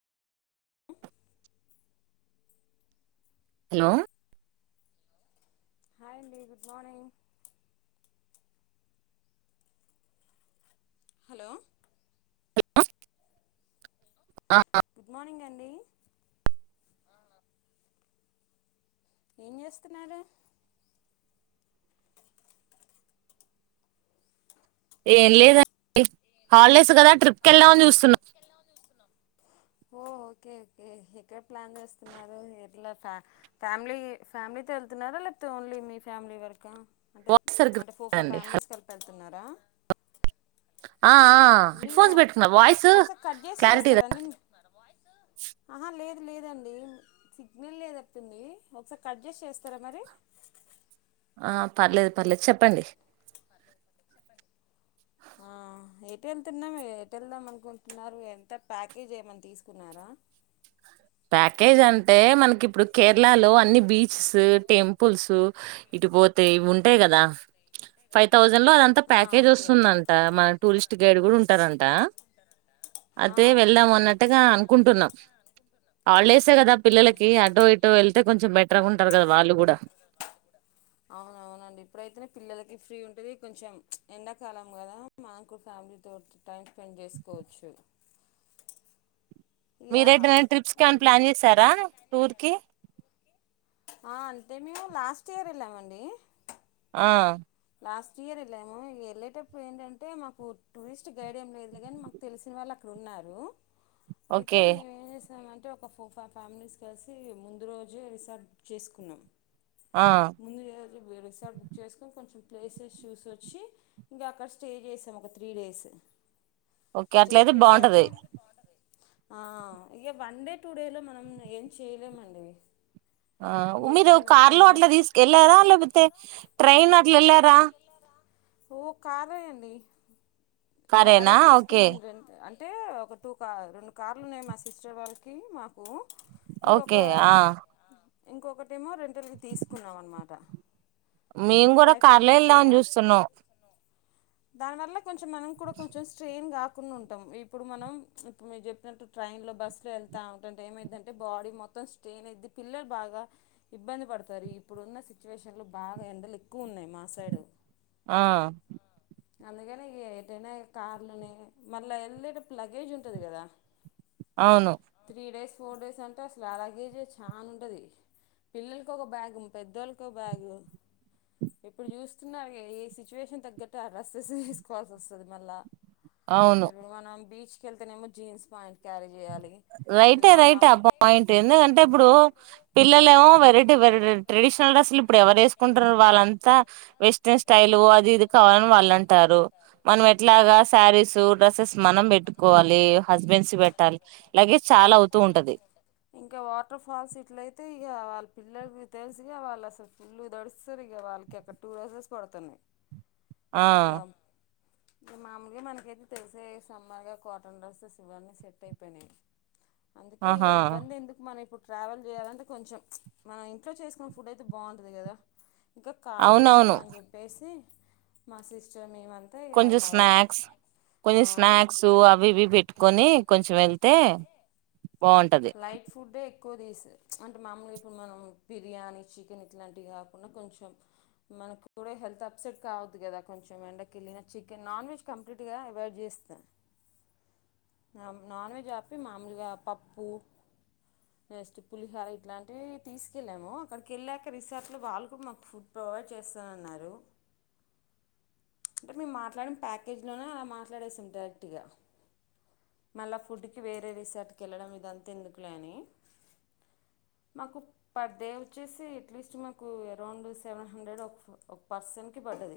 Hello hi అండి good morning hello ఆ, good morning అండి ఏం చేస్తున్నారు ఏం లేదండి హాలిడేస్ కదా ట్రిప్కి వెళ్దామని చూస్తున్నా ఓ ఓకే ఓకే ఎక్కడ ప్లాన్ చేస్తున్నారు ఇట్లా ఫ్యా ఫ్యామిలీ ఫ్యామిలీ వెళ్తున్నారా లేప్తే ఓన్లీ మీ ఫ్యామిలీ వరక అంటే వాయిస్ సరిగ్గా అంటే ఫోర్ ఫైవ్ రాదండి హలో. ఫ్యామిలీస్ కలిపెళ్తన్నారా ఆ ఆ, హెడ్ మీవా ఫోన్స్ పెట్టుకున్నా వాయిస్ ఒకసారి కట్ చేసి క్లారిటీ చేస్తారా రా- అండి అహ లేదు లేదండి సిగ్నల్ లేదట్టుంది ఒకసా కడ్జేస్ చేస్తారా మరి ఆ పర్లేదు పర్లేదు చెప్పండి ఎటెళ్తున్నాము ఎటెళ్దాం అనుకుంటున్నారు ఎంత ప్యాకేజ్ ఏమన్న తీసుకున్నారా ప్యాకేజ్ అంటే మనకిప్పుడు కేరళ లో అన్ని బీచ్స్ టెంపుల్స్ బోతే ఇవుంటయి గదా ఫైవ్ తౌ మున్నార్ అంతా ఆ ప్యాకేజ్ ఓకే వస్తుందంట మన టూరిస్ట్ గైడ్ గుడా ఉంటారంట అతే ఆహా వెళ్దామన్నట్టుగా అనుకుంటున్నాం హాలిడేసే గదా పిల్లలకి అటో ఇటో వెళ్తే కొంచెం బెటర్గుంటారు గద వాళ్ళు గుడ అవునవునండి ఇప్పుడైతేనే పిల్లలక్ ఫ్రీ ఉంటుది కొంచెం ఎండాకాలం కదా మాకు ఫ్యామిలీతో టైం స్పెండ్ చేసుకోవచ్చు ఇక మీరైతే నైన్ ట్రిప్స్ కి ఏమనా ప్లాన్ చేశారా టూర్ కి ఆ అంటే మేము లాస్ట్ ఇయర్ ఎళ్ళామండి ఆ లాస్ట్ ఇయర్ వెళ్ళాము వెళ్ళేటప్పుడు ఏంటంటే మాకు టూరిస్ట్ గైడ్ ఏం లేదు కానీ మాకు తెలిసిన వాళ్ళు ఉన్నారు అయితే ఓకే మే అంటే ఒక ఫోర్ ఫైవ్ ఫ్యామిలీస్ కలిసి ముందు రోజే రిసార్ట్ బుక్ చేసుకున్నాం ఆ ముందు ఏు రసారి బుక్ చేసుకొని కొంచెం ప్లేసెస్ చూసిచ్చి ఇంకా అక్కడ స్టే చేసాము ఒక త్రీ డేస్ ఓకే అట్లతే బాగుంటది ఆ ఇక వన్డే టుడేలో మనం ఏం చేయలేమండి ఆ మీరు ఏదన్నా కార్లో కొంచెం అట్లా తీసుకెళ్ళారా లేకపోతే ట్రైన్ అట్లా వెళ్లారా ఓ కారే అండి కారే కారేనా ఓకే తీసుకున్నాం రెంట్ కీ అంటే ఒక టూ కార్ రెండు కార్లు ఉన్నాయి మా సిస్టర్ వాళ్ళకి మాకు ఇంకొక ఓకే ఆ ఇంకొకటేమో రెంటల్కి తీసుకున్నాం అనమాట మేము కూడా కారులో వెళ్దామని చూస్తున్నాం దాని వల్ల కొంచెం మనం కూడా కొంచెం స్ట్రెయిన్ గా కు ఉంటాం ఇప్పుడు మనం ఇప్పుడు మీరు చెప్పినట్టు ట్రైన్ లో బస్సు లో వెతా ఉంటంటే ఏమైందంటే బాడీ మొత్తం స్ట్రేన్ది పిల్లలు బాగా ఇబ్బంది పడతారు ఇప్పుడు ఉన్న సిచువేషన్ లో బాగా ఎండలు ఎక్కువ ఉన్నా ఉన్నాయి మా సైడ్ ఆ అందుకనే ఏటైనా కార్లునే మళ్ళా వెళ్ళేటప్పుడు లగేజ్ ఉంటది కదా అవును త్రీ డేస్ ఫోర్ డేస్ అంటే అసలు లగేజీ చాలా ఉండది పిల్లలకు ఒక బ్యాగు పెద్దోళ్ళక బ్యాగు ఎప్పుడు చూస్తున్నారు ఏస సిచువేషన్ తగ్గట్టుఆ డ్రెస్సెస్ వేసుకోవాలిసి వస్తుంది మళ్ళీ అవును ఇప్పుడు మనం బీచ్ అక్కడికి వెళ్తేనమో jean pant carrot right right ఆ పాయింట్ ఎందుకంటే ఇప్పుడు పిల్లలే ఏమో వెరైటీ వెరైటీ ట్రెడిషనల్ డ్రెస్సులు ఇప్పుడు ఎవరు వేసుకుంటారు వాళ్ళంత వెస్టర్న్ స్టైల్ అది ఇది కావాల ని వాళ్ళుంటారు మనం ఎట్లాగా శారీస్ డ్రెస్సెస్ మనం పెట్టుకోవాలి హస్బెండ్స్ పెట్టాలి లగేజ్ చ చాలా అవుతూ ఉంటది ఇంకా వాటర్ ఫాల్స్ ఇట్లయితే ఇక పిల్లకి తెలుసుగా వాళ్ళు అసలు పిల్లలు దాడుస్తారు వాళ్ళకి అక్కడ టూ డ్రెస్సెస్ పడుతున్నాయి ఆ ఇక మామూలుగా మనకైతే తెలిసే సమ్మర్గా కాటన్ డ్రెస్సెస్ ఇవన్నీ సెట్ అయిపోయినాయి అందుకే ఇక ఆహా ఇబ్బంది ఎందుకు మనం ఇప్పుడు ట్రావెల్ చేయాలంటే కొంచెం మనం ఇంట్లో చేసుకున్న ఫుడ్ అయితే బాగుంటుంది కదా ఇంకా కార్ కూడా ఉంది అవునవును అని చెప్పేసి మా సిస్టర్ మేమ అంతా అయ్యారు కొంచెం స్నాక్స్ కొన్ని స్నాక్స్ అవి ఇవి పెట్టుకొని కొంచెం వెళ్తే బాగుంటది లైట్ ఫుడ్డే ఎక్కువ తీ అంటే మామూలుగా ఇప్పుడు మనం బిర్యానీ చికెన్ ఇట్లాంటివి కాకుండా కొంచెం మనకు కూడా హెల్త్ అప్సెట్ కావద్దు కదా కొంచెం ఎండకి వెళ్ళ చికెన్ నాన్ వెజ్ కంప్లీట్ గా అవడ్ చే వస్తా అ నాన్ వెెజ్ ఆపి మామూలుగా పాప్ అ జస్ట్ పులిహర ఇట్లాంటివి తీసుకెళ్ళాము అక్కడికి వెళ్ళాక రిసార్ట్ లో వాళ్ళు కూడా మాకు ఫుడ్ ఫోన్ చేస్తానన్నారు అ అంటే మేము మాట్లాడిన ప్యాకేజీలోనే అలా మాట్లాడేసాము డైరెక్ట్ గా మళ్ళా ఫుడ్కి వేరే రిసార్ట్కి వెళ్ళడం ఇదంతా ఎందుకులేని అ మాకు పర్ డే వచ్చేసి అట్లీస్ట్ మాకు అరౌండ్ సెవెన్ హండ్రెడ్ ఒక ఒక పర్సన్కి పడ్డది